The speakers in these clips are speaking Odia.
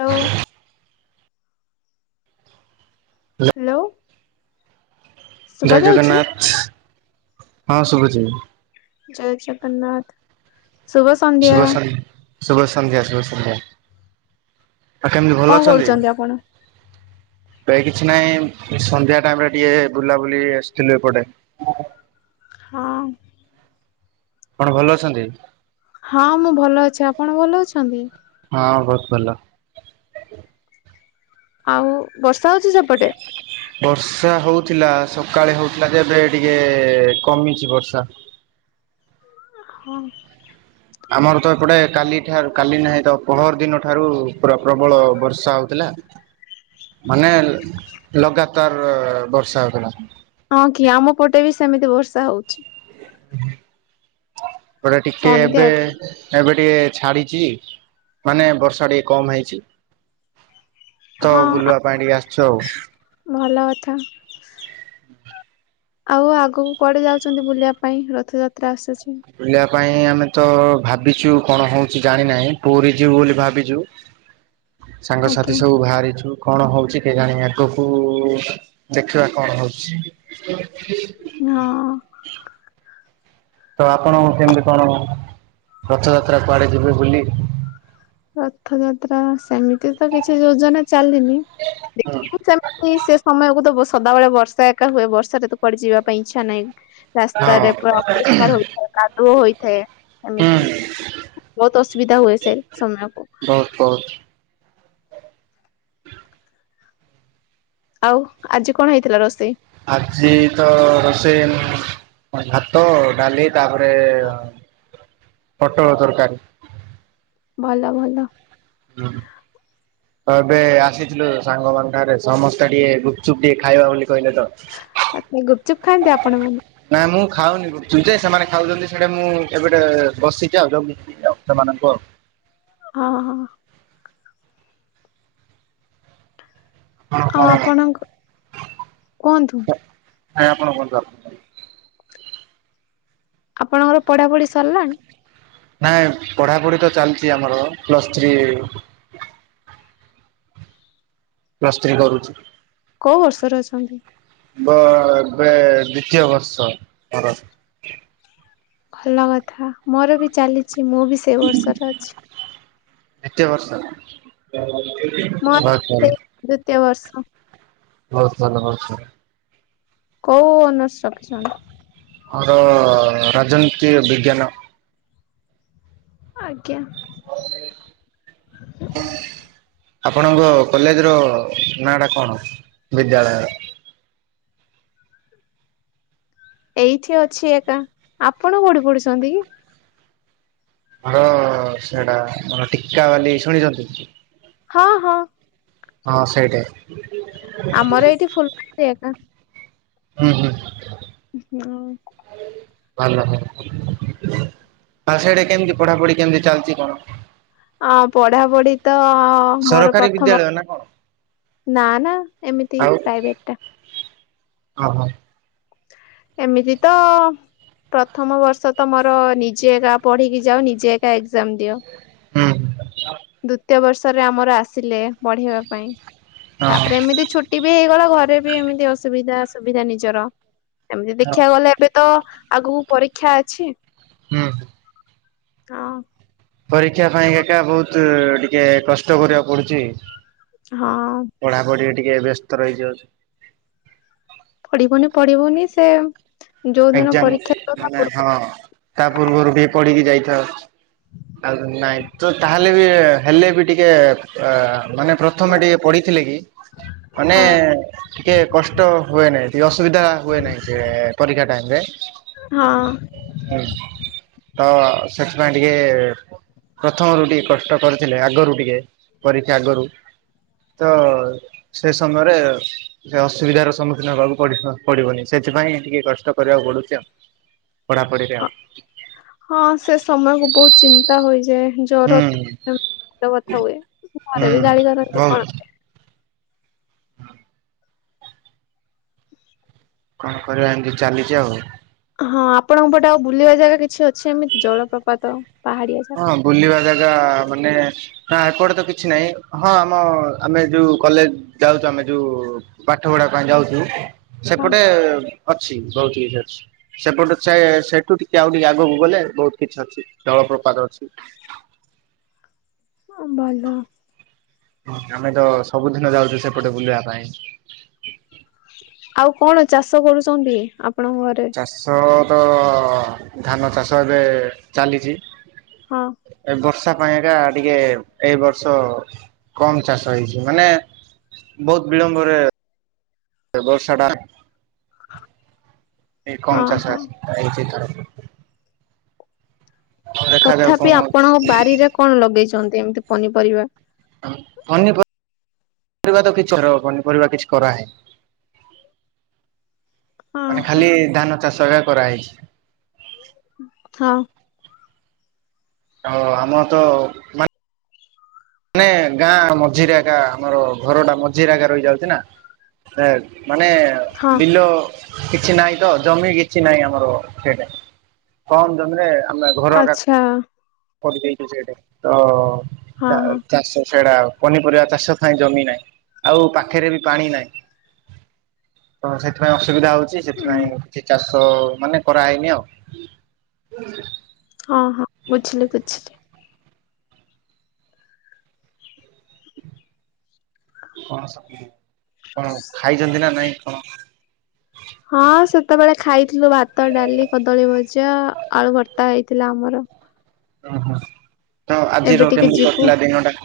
ହ୍ୟାଲ ହ୍ୟାଲୋ ହେଲୋ ଜୟ ଜଗନ୍ନାଥ ହଁ ଶୁଭୁଛି ଜୟ ଜଗନ୍ନାଥ ଶୁଭ ସନ୍ଧ୍ୟା ଶୁଭ ସନ୍ ଶୁଭ ସନ୍ଧ୍ୟା ଶୁଭ ସନ୍ଧ୍ୟା ଆଉ କେମିତି ଭଲ କଣ ଅଛନ୍ତି କରୁଛନ୍ତି ଆପଣ? ଏଇ କିଛି ନାଇଁ ସନ୍ଧ୍ୟା ଟାଇମ ରେ ଟିକେ ବୁଲାବୁଲି ଆସିଥିଲୁ ଏପଟେ ହଁ କଣ ଭଲ ଅଛନ୍ତି ହଁ ମୁଁ ଭଲ ଅଛି ଆପଣ ଭଲ ଅଛନ୍ତି ହଁ ବହୁତ ଭଲ ଆଉ ବର୍ଷା ହଉଛି ସେପଟେ ବର୍ଷା ହଉଥିଲା ସକାଳେ ହଉଥିଲା ଯେ ଏବେ ଟିକେ କମିଛି ବର୍ଷା ହଁ ଆମର ତ ଏପଟେ କାଲିଠାରୁ କାଲି ନାହିଁ ତ ପହରଦିନ ଠାରୁ ପୁରା ପ୍ରବଳ ବର୍ଷା ହଉଥିଲା ହଁ [inaudible] ମାନେ ଲଗାତାର ବର୍ଷା ହେଉଥିଲା ହଁ କି ଆମ ପଟେ ବି ସେମିତି ବର୍ଷା ହଉଛି ପଟେ ଟିକେ ଏବେ ସନ୍ଧ୍ୟାଠୁ। ଏବେ ଟିକେ ଛାଡିଛି ମାନେ ବର୍ଷା ଟିକେ କମ ହେଇଛି ତ ହଁ ବୁଲିବା ପାଇଁ ଟିକେ ଆସିଛୁ ଆଉ ଭଲ କଥା ଆଉ ଆଗକୁ କୁଆଡେ ଯାଉଛନ୍ତି ବୁଲିବା ପାଇଁ ରଥଯାତ୍ରା ଆସୁଛି ବୁଲିବା ପାଇଁ ଆମେ ତ ଭାବିଛୁ କଣ ହଉଛି ଜାଣି ନାହିଁ ପୁରି ଯିବୁ ବୋଲି ଭାବିଛୁ ଆଜ୍ଞା ସାଙ୍ଗସାଥି ସବୁ ବାହାରିଛୁ କଣ ହଉଛି କେଜାଣି ଆଗକୁ ଦେଖିବା କଣ ହଉଛି ହଁ ତ ଆପଣ କେମିତି କଣ ରଥଯାତ୍ରା କୁଆଡେ ଯିବେ ବୁଲି? ରଥ ଯାତ୍ରା ସେମିତି ତ କିଛି ଯୋଜନା ଚାଲିିଲି ହଁ ଦେଖିବୁ ସେମିତି ସେ ସମୟକୁ ତ ବସ ସଦାବେଳେ ବର୍ଷା ଏକା ହୁଏ ବର୍ଷାରେ ତ କୁଆଡେ ଯିବା ପାଇଁ ଇଚ୍ଛା ନାହିଁ। ରାସ୍ତାରେ ପୁରା ଅପରିଷ୍କାର ହୋଇଥାଏ କାଦୁଅ ହୋଇଥାଏ। ହୁଁ ଏମିତି ବହୁତ ଅସୁବିଧା ହୁଏ ସେ। ସମୟକୁ ବହୁତ ବହୁତ। ଆଉ ଆଜି କଣ ହେଇଥିଲା ରୋଷେଇ? ଆଜି ତ ରୋଷେଇ ଭାତ ଡାଲି। ତାପରେ ପୋଟଳ ତରକାରୀ। ଭଲ ଭଲ। ହୁଁ। ତ ଏବେ ଆସିଥିଲୁ ସାଙ୍ଗମାନ ଠାରେ ସମସ୍ତେ ଟିକେ ଗୁପଚୁପ ଟିକେ ଖାଇବା ବୋଲି। କହିଲେ ତ ଆଚ୍ଛା ଗୁପଚୁପ୍ ଖାଆନ୍ତି ଆପଣ ମାନେ ନାଇ ମୁଁ ଖାଉନି ଗୁପ୍ ଚୁପ୍ ସେମାନେ ଖାଉଛନ୍ତି ସେଟା ମୁଁ ଏବେଟେ ବସିଛିି ଆଉ ଜଗିଛି ସେମାନଙ୍କୁ ଆଉ। ଅ ହଁ। କଣ ଆଉ କଣ ଆପଣଙ୍କ କୁହନ୍ତୁ? ନାଇଁ ଆପଣ କୁହନ୍ତୁ ଆଗ ତାଲେ ଆପଣଙ୍କର ପଢା ପଢି ସରିଲାଣି? ନାଇଁ ପଢ଼ାପଢି ତ ଚାଲିଛି ଆମର ପ୍ଲସ୍ ଥ୍ରୀ ପ୍ଲସ୍‌ ଥ୍ରୀ କରୁଛି। କୋଉ ବର୍ଷରେ ଅଛନ୍ତି? ବ ଏବେ ଦ୍ଵିତୀୟ ବର୍ଷ ପର। ଭଲ କଥା ମୋର ବି ଚାଲିଛି ମୁଁ ବି ସେଇ ବର୍ଷରେ ଅଛି। ଏତେ ବର୍ଷ ହୋଉ ତାହାଲେ। ସେ ବର୍ଷ ହୋଉ ସଲ ହୋଉ ସ କୋଉ ଅନର୍ସ ରଖିଛନ୍ତି? ଅର ରାଜନୀତି ବିଜ୍ଞାନ। ଆଜ୍ଞା। ଆପଣଙ୍କ କଲେଜ ର ନାଁ ଟା କଣ ବିଦ୍ୟାଳୟ ଏଇଠି ଅଛି ଏକା ଆପଣ କୋଠି ପଢୁସନ୍ତି କି? ହଁ ସେଟା ମର ଟିକା ବାଲି ଶୁଣିଛନ୍ତି? ହଁ ହଁ। ହଁ ସେଇଟାଏ। ଆମର ଏଇଠି ଫୁଲ୍କାଏ ଏକା ହୁଁ ହୁଁ। ହଁ। ଭଲ ଭଲ ଆଉ ସେଇଟା କେମିତି ପଢାପଢି କେମିତି ଚାଲିଛି କଣ? ଆ ପଢାପଢି ତ ମୋର ସରକାରୀ ପ୍ରଥମ ବିଦ୍ୟାଳୟ ନା କଣ? ନା ନା ଏମିତି ପ୍ରାଇଭେଟ ଟା। ଅହୋ। ଏମିତି ତ ପ୍ରଥମ ବର୍ଷ ତମର ନିଜେ ଏକା ପଢିକି ଯାଉ ନିଜେ ଏକା ଏକ୍ଜାମ ଦିଅ। ହୁଁ ହୁଁ। ଦ୍ଵିତୀୟ ବର୍ଷରେ ଆମର ଆସିଲେ ବଢେଇବା ପାଇଁ ତାପରେ ହଁ ଏମିତି ଛୁଟି ବି ହେଇଗଲା ଘରେ ବି ଏମିତି ଅସୁବିଧା ସୁବିଧା ନିଜର ଏମିତି ଦେଖିବାକୁ ଗଲେ ଏବେ ତ ଆଗକୁ ପରୀକ୍ଷା ଅଛି ହୁଁ ହୁଁ। ହଁ। ପରୀକ୍ଷା ପାଇଁ ଏକ ଏକ ବହୁତ ଟିକେ କଷ୍ଟ କରିବାକୁ ପଡୁଛି ହଁ। ପଢାପଢିରେ ଟିକେ ବ୍ୟସ୍ତ ରହିଯାଉଛି। ପଢିବୁନି ପଢିବୁନି ସେ ଯୋଉ ଦିନ ଏକ୍ଜାମ ପରୀକ୍ଷା ମାନେ ପୂବରୁ ହଁ ତା ପୂର୍ବରୁ ବି ପଢିକି ଯାଇଥାଉ। ନାଇଁ ତ ତାହେଲେ ବି ହେଲେ ବି ଟିକେ ଅ ମାନେ ପ୍ରଥମେ ଟିକେ ପଢିଥିଲେ କି ମାନେ ହଁ ଟିକେ କଷ୍ଟ ହୁଏ ନହିଁ ଏ ଅସୁବିଧା ହୁଏ ନାହିଁ କି ପରୀକ୍ଷା ଟାଇମ ରେ। ହୁଁ ହଁ। ତ ସେଥି ପାଇଁ ଟିକେ। ପ୍ରଥମରୁ ଟିକେ କଷ୍ଟ କରିଥିଲେ ଆଗରୁ ଟିକେ ପରୀକ୍ଷା ଆଗରୁ ତ ସେ ସମୟରେ ସେ ଅସୁବିଧାର ସମ୍ମୁଖୀନ ହବାକୁଡ ପଡିବନି ସେ ସେଥିପାଇ ଟିକେ କଷ୍ଟ କରିବାକୁ ପଡୁଛି ଆଉ। ପଢାପଢିରେ ଆଉ ହଁ ସେ ସମୟ କ ବହୁତ ଚିନ୍ତା ହୋଇଯାଏ। ଜର ହୁଁ ଥଣ୍ଡା ମୁଣ୍ଡ ବଥା ହୁଏ ହୁଁ ଘରେ ବି ଗାଳି କରନ୍ତି କଣ ବହୁତ କରିବା। କଣ କରିବା ଏମତି ଚାଲିଛି ଆଉ। ହଁ ଆପଣଙ୍କ ପଟେ ଆଉ ବୁଲିବା ଜାଗା କିଛି ଅଛି ଏମିତି ଜଳପ୍ରପାତ। ପାହାଡିଆ ଜାଗା ହଁ ବୁଲିବା ଜାଗା। ମାନେ ନା ଏଆଟେ ତ କିଛି ନାହିଁ ହଁ ଆମ ଆମେ ଯୋଉ କଲେଜ ଯାଉଛୁ ଆମେ। ଯୋଉ ପାଠ ପଢା ପାଇଁ ଯାଉଛୁ ସେପଟେ ଅ ବହୁତ କିଛି ଅଛି ସେପଟେ ସେ ସେଠୁ ଟିକେ ଆଉ ଟିକେ ଆଗକୁ ଗଲେ ବହୁତ କିଛି ଅଛି ଜଳପ ପଢୁଛି। ଅଁ ଭଲ। ଆମେ ତ ସବୁଦିନ ଯାଉଛୁ ସେପଟେ ବୁଲିବା ପାଇଁ। ଆଉ କଣ ଚାଷ କରୁଛନ୍ତି। ଆପଣଙ୍କ ଘରେ ଚାଷ ତ ଧାନ ଚାଷ ଏବେ ଚାଲିଛି। ହଁ ଏ ବର୍ଷ। ଚାଷ ପାଇଁକା ଟିକେ ଏଇ ବର୍ଷ କମ ଚାଷ ହେଇଛି ମାନେ ବହୁତ ବିଳମ୍ବରେ ବର୍ଷା ଟା କମ୍ ହଁ ଚାଷ ହଁ ହେଇଛି ଏଥର। ଆଉ ଦେଖାଯାଉ ତଥାପି କଣ ହଉଛି ଆପଣଙ୍କ ବାରିରେ କଣ ଲଗେଇଛନ୍ତି ଏମିତି ପନିପରିବା। ପନି ପରିବା ତ କିଛି ପନିପରିବା କିଛି କରାହେ ହଁ ମାନେ ହଁ ଖାଲି ଧାନ ଚାଷା କରାହେଇଛି। ହଁ। ହ ଆମ ତ ମାନେ ମାନେ ଗାଁ ମଝିରେ ଆଗା ଆମର ଘର ଟା ମଝିରେ ଆଗା ରହିଯାଉଛି ନା। ମାନେ ହଁ ବିଲ। କିଛି ନାହିଁ ତ ଜମି କିଛି ନାହିଁ ଆମର ସେଟା କମ ଜମିରେ। ଆଛା। ହଜି ଯାଇଥିବ ସେଆଡେ଼। ହଁ ହଁ। ସେଇଟା ପନିପରିବା ଚାଷ ଥାଏ ଜମି ନାହିଁ ଆଉ ପାଖରେ ବି ପାଣି ନାହିଁ। ତ ସେଥିପାଇଁ ଅସୁବିଧା ହଉଛି। ଉଁ ସେଥିପାଇଁ କିଛି ଚାଷ ମାନେ କରାହଇନି ଆଉ। ହଁ ହଁ ବୁଝିଲି ବୁଝିଲି। କଣ ସ କଣ ଖାଇଛନ୍ତି ନା ନାଇଁ କଣ। ହଁ ସେତେବେଳେ ଖାଇଥିଲୁ ଭାତ ତ ହେଇଥିଲା ଆମର। ଓହୋ ତ ଏବେ ଆଜିର ଟିକେ କେମିତି ଯିବୁ କାଟିଲା ଦିନ ଟା।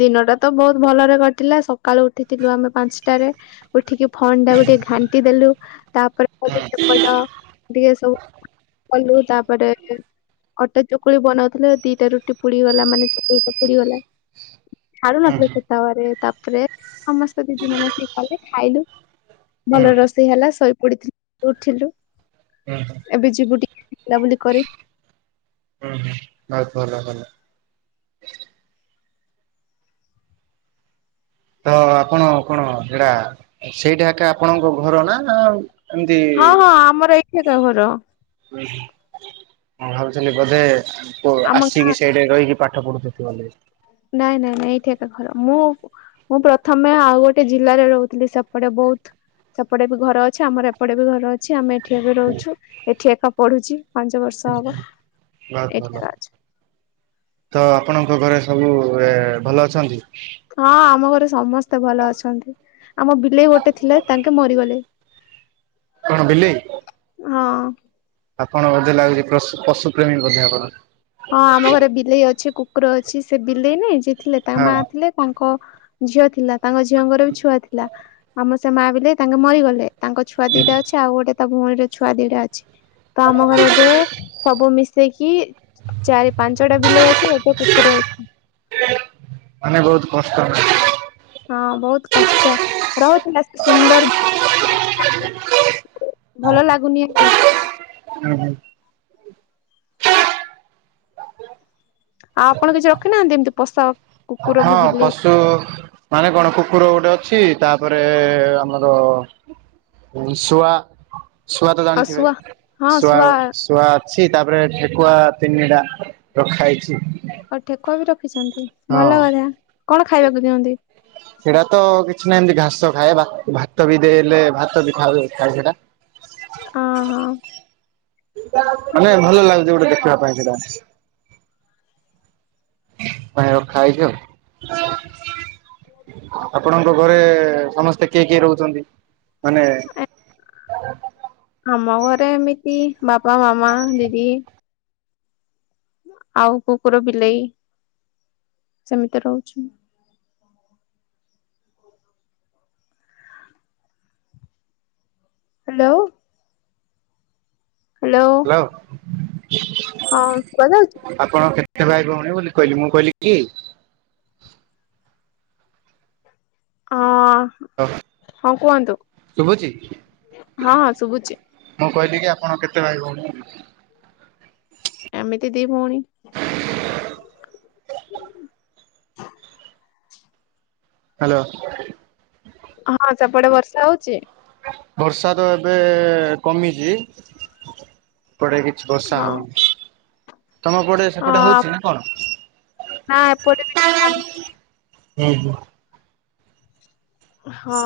ଦିନ ଟା ତ ବହୁତ ଭଲରେ କଟିଲା ସକାଳୁ ଉଠିଥିଲୁ ଆମେ ପାଞ୍ଚଟାରେ ଉଠିକି ଫନ୍ ଟାକୁ ଟିକେ ଘାଣ୍ଟି ଦେଲୁ ତାପରେ ହୁଁ [unintelligible] ସେପଟ ଟିକେ ସବୁ କଲୁ ତାପରେ। ଅଟା ଚକୁଳି ବନାଉଥିଲୁ ଦିଟା ରୁଟି ପୁଡିଗଲା ମାନେ ଚକୁଳି ଟା ପୁଡିଗଲା। ହୁଁ ହୁଁ ଛାଡୁନଥିଲେ ସେତାପରେ ତାପରେ ସମସ୍ତେ ଦିଦି ମାନେ ଆସିକି କଲେ ଖାଇଲୁ। ହୁଁ ଭଲ ରୋଷେଇ ହେଲା ଶୋଇ ପଡିଥିଲୁ ଉଠିଲୁ ହୁଁ ହୁଁ ଏବେ ଯିବୁ ଟି ବୁଲାବୁଲି କରି। ବହୁତ୍ ଭଲ କଲ। ତ ଆପଣ କଣ ସେଟା ସେଇଟା ଏକା ଆପଣଙ୍କ ଘର ନା ଆଉ ଏମିତି ହଁ ହଁ ଆମର ଏଇଠି ଏକା ଘର ଉହୁଁ। ମୁଁ ଭାବୁଥିଲି ବୋଧେ ପ ଆମ ଗାଁ ଆସିକି ସେଇଠେ ରହିକି ପାଠପଢୁ ଥିଲୁ ବୋଲିକି। ନାଇଁ ନାଇଁ ନାଇଁ ଏଇଠି ଏକା ଘର ମୁଁ ମୁଁ ପ୍ରଥମେ ଆଉ ଗୋଟେ ଜିଲ୍ଲରେ ରୋହୁଥିଲି ସେପଟେ ବୋହୁତ ସେପଟେ ବି ଘର ଅଛି ଆମର ଏପଟେ ବି ଘର ଅଛି ଆମେ ଏଠି ଏବେ ରୋହୁଛୁ ଏଠି ଏକା ପଢୁଛି ପାଞ୍ଚ ବର୍ଷ ହବ। ବହୁତ ଭଲ। ଏଠି ଆଇନା ଅଛି। ତ ଆପଣଙ୍କ ଘରେ ସବୁ ଏ ଭଲ ଅଛନ୍ତି। ହଁ ଆମ ଘରେ ସମସ୍ତେ ଭଲ ଅଛନ୍ତି ଆମ ବିଲେଇ ଗୋଟେ ଥିଲା ତାଙ୍କେ ମରିଗଲେ। କଣ ବିଲେଇ। ହଁ। ଆପଣ ବୋଧେ ଲାଗୁଚି ପଶୁ ପଶୁ ପ୍ରେମୀ ବୋଧେ ଆପଣ। ହଁ ଆମ ଘରେ ବିଲେଇ ଅଛି କୁକୁର ଅଛି ସେ ବିଲେଇ ନାଇଁ ଯିଏ ଥିଲେ ତାଙ୍କ ହଁ ମାଆ ଥିଲେ ତାଙ୍କ ଝିଅ ଥିଲା ତାଙ୍କ ଝିଅଙ୍କର ବି ଛୁଆ ଥିଲା ଆମ ସେ ମାଆ ବିଲେ ତାଙ୍କେ ମରିଗଲେ। ତାଙ୍କ ଛୁଆ ଦିଟା ଅଛି ଆଉ ଗୋଟେ ତା ଭଉଣୀର ଛୁଆ ଦିଟା ଅଛି ତ ଆମ ଘରେ ଏବେ ସବୁ ମିଶ ସେଇକି ଚାରି ପାଞ୍ଚଟା ବିଲେଇ ଅଛି ଗୋଟେ କୁକୁର ଅଛି। ମାନେ ବହୁତ କଷ୍ଟ ହୁଁ ହଁ ବୋହୁତ କଷ୍ଟ ରହୁଥିଲା ସେ ସୁନ୍ଦର ବିଲେଇ। ଭଲ ଲାଗୁନି ଆଉ। ଉହୁଁ। ଆଉ ଆପଣ କିଛି ରଖିନାହାନ୍ତି ଏମିତି ପୋଷା କୁକୁର ହଁ କି ବିଲେଇ ପଶୁ ମାନେ କଣ କୁ କୁକୁର ଗୋଟେ ଅଛି ତାପରେ ଆମର ଉଁ ଶୁଆ ଶୁଆ ତ ଆଉ ଜାଣିଥିବେ ଶୁଆ ହଁ ଶୁଆ ଶୁଆ ଅଛି ତାପରେ ଠେକୁଆ ତିନି ଟା ରଖା ହେଇଛି। ଆଉ ଠେକୁୁଆ ବି ରଖ ରଖିଛନ୍ତି ହଁ ଭଲ କଥା କଣ ଖାଇବାକୁ ଦିଅନ୍ତି। ଖାଇବା ଭା ଭାତ ବି ଦେଲେ ଭାତ ବି ଖାଉ ଖାଏ ସେଟା। ଅହଁ। ମାନେ ଭଲ ଲାଗୁଚି ଗୋଟେ ଦେଖିବା ପାଇଁ ସେଇଟା। ପାଇଁ ରଖା ହେଇଚି ଆଉ। ଆପଣଙ୍କ ଘରେ ସମସ୍ତେ କିଏ କିଏ ରୋହୁଛନ୍ତି ମାନେ [inaudible] ଆମ ଘରେ ଏମିତି ବାପା ମାମା ଦିଦି ଆଉ କୁକୁର ବିଲେଇ ସେମିତି ରୋହୁଛୁ। ହାଲୋ। ହାଲୋ। ହଁ ଶୁବାଯାଉଚି। ସେ ଭାଇ ଭୋଉଣୀ ବୋଲି କହିଲି ମୁଁ କହିଲି କିଏ। ଅଁ। ହଁ କୁହନ୍ତୁ ଶୁଭୁଛି ହଁ ହଁ ଶୁବୁଚି। ମୁଁ କହିଲି କି ଆପଣ କେତେ ଭାଇ ଭୋଉଣୀ। ଏମିତି ଦି ଭଉଣୀ। ହାଲୋ। ହଁ ସେପଟେ ବର୍ଷା ହଉଛି? ବର୍ଷା ତ ଏବେ କମିଛି। ଏପଟେ କିଛି ବର୍ଷା ହଁ ହଉନି ତମ ପଟେ ସେପଟେ ହଁ ହଉଛି ନା କଣ? ନା ଏପଟେ ବି ଟିକେ କମିଛି। ହୁଁ ହୁଁ। ହଁ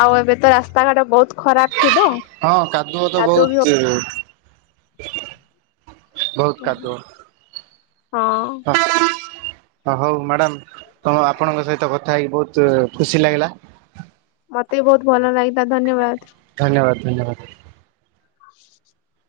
ଆଉ ଏବେ ତ ରାସ୍ତାଘାଟ ବହୁତ ଖରାପ ଥିବ ହଁ କାଦୁଅ ତ ବହୁତ ଇଏ। ବହୁତ ହଉ କାଦୁଅ। ହଁ। ହ ହଉ ମ୍ୟାଡାମ ତମ ଆପଣଙ୍କ ସହିତ କଥା ହେଇକି ବହୁତୁ ଖୁସି ଲାଗିଲା। ମତେ ବି ବହୁତ ଭଲ ଲାଗିଥା ଧନ୍ୟବାଦ। ଧନ୍ୟବାଦ ଧନ୍ୟବାଦ। ଆ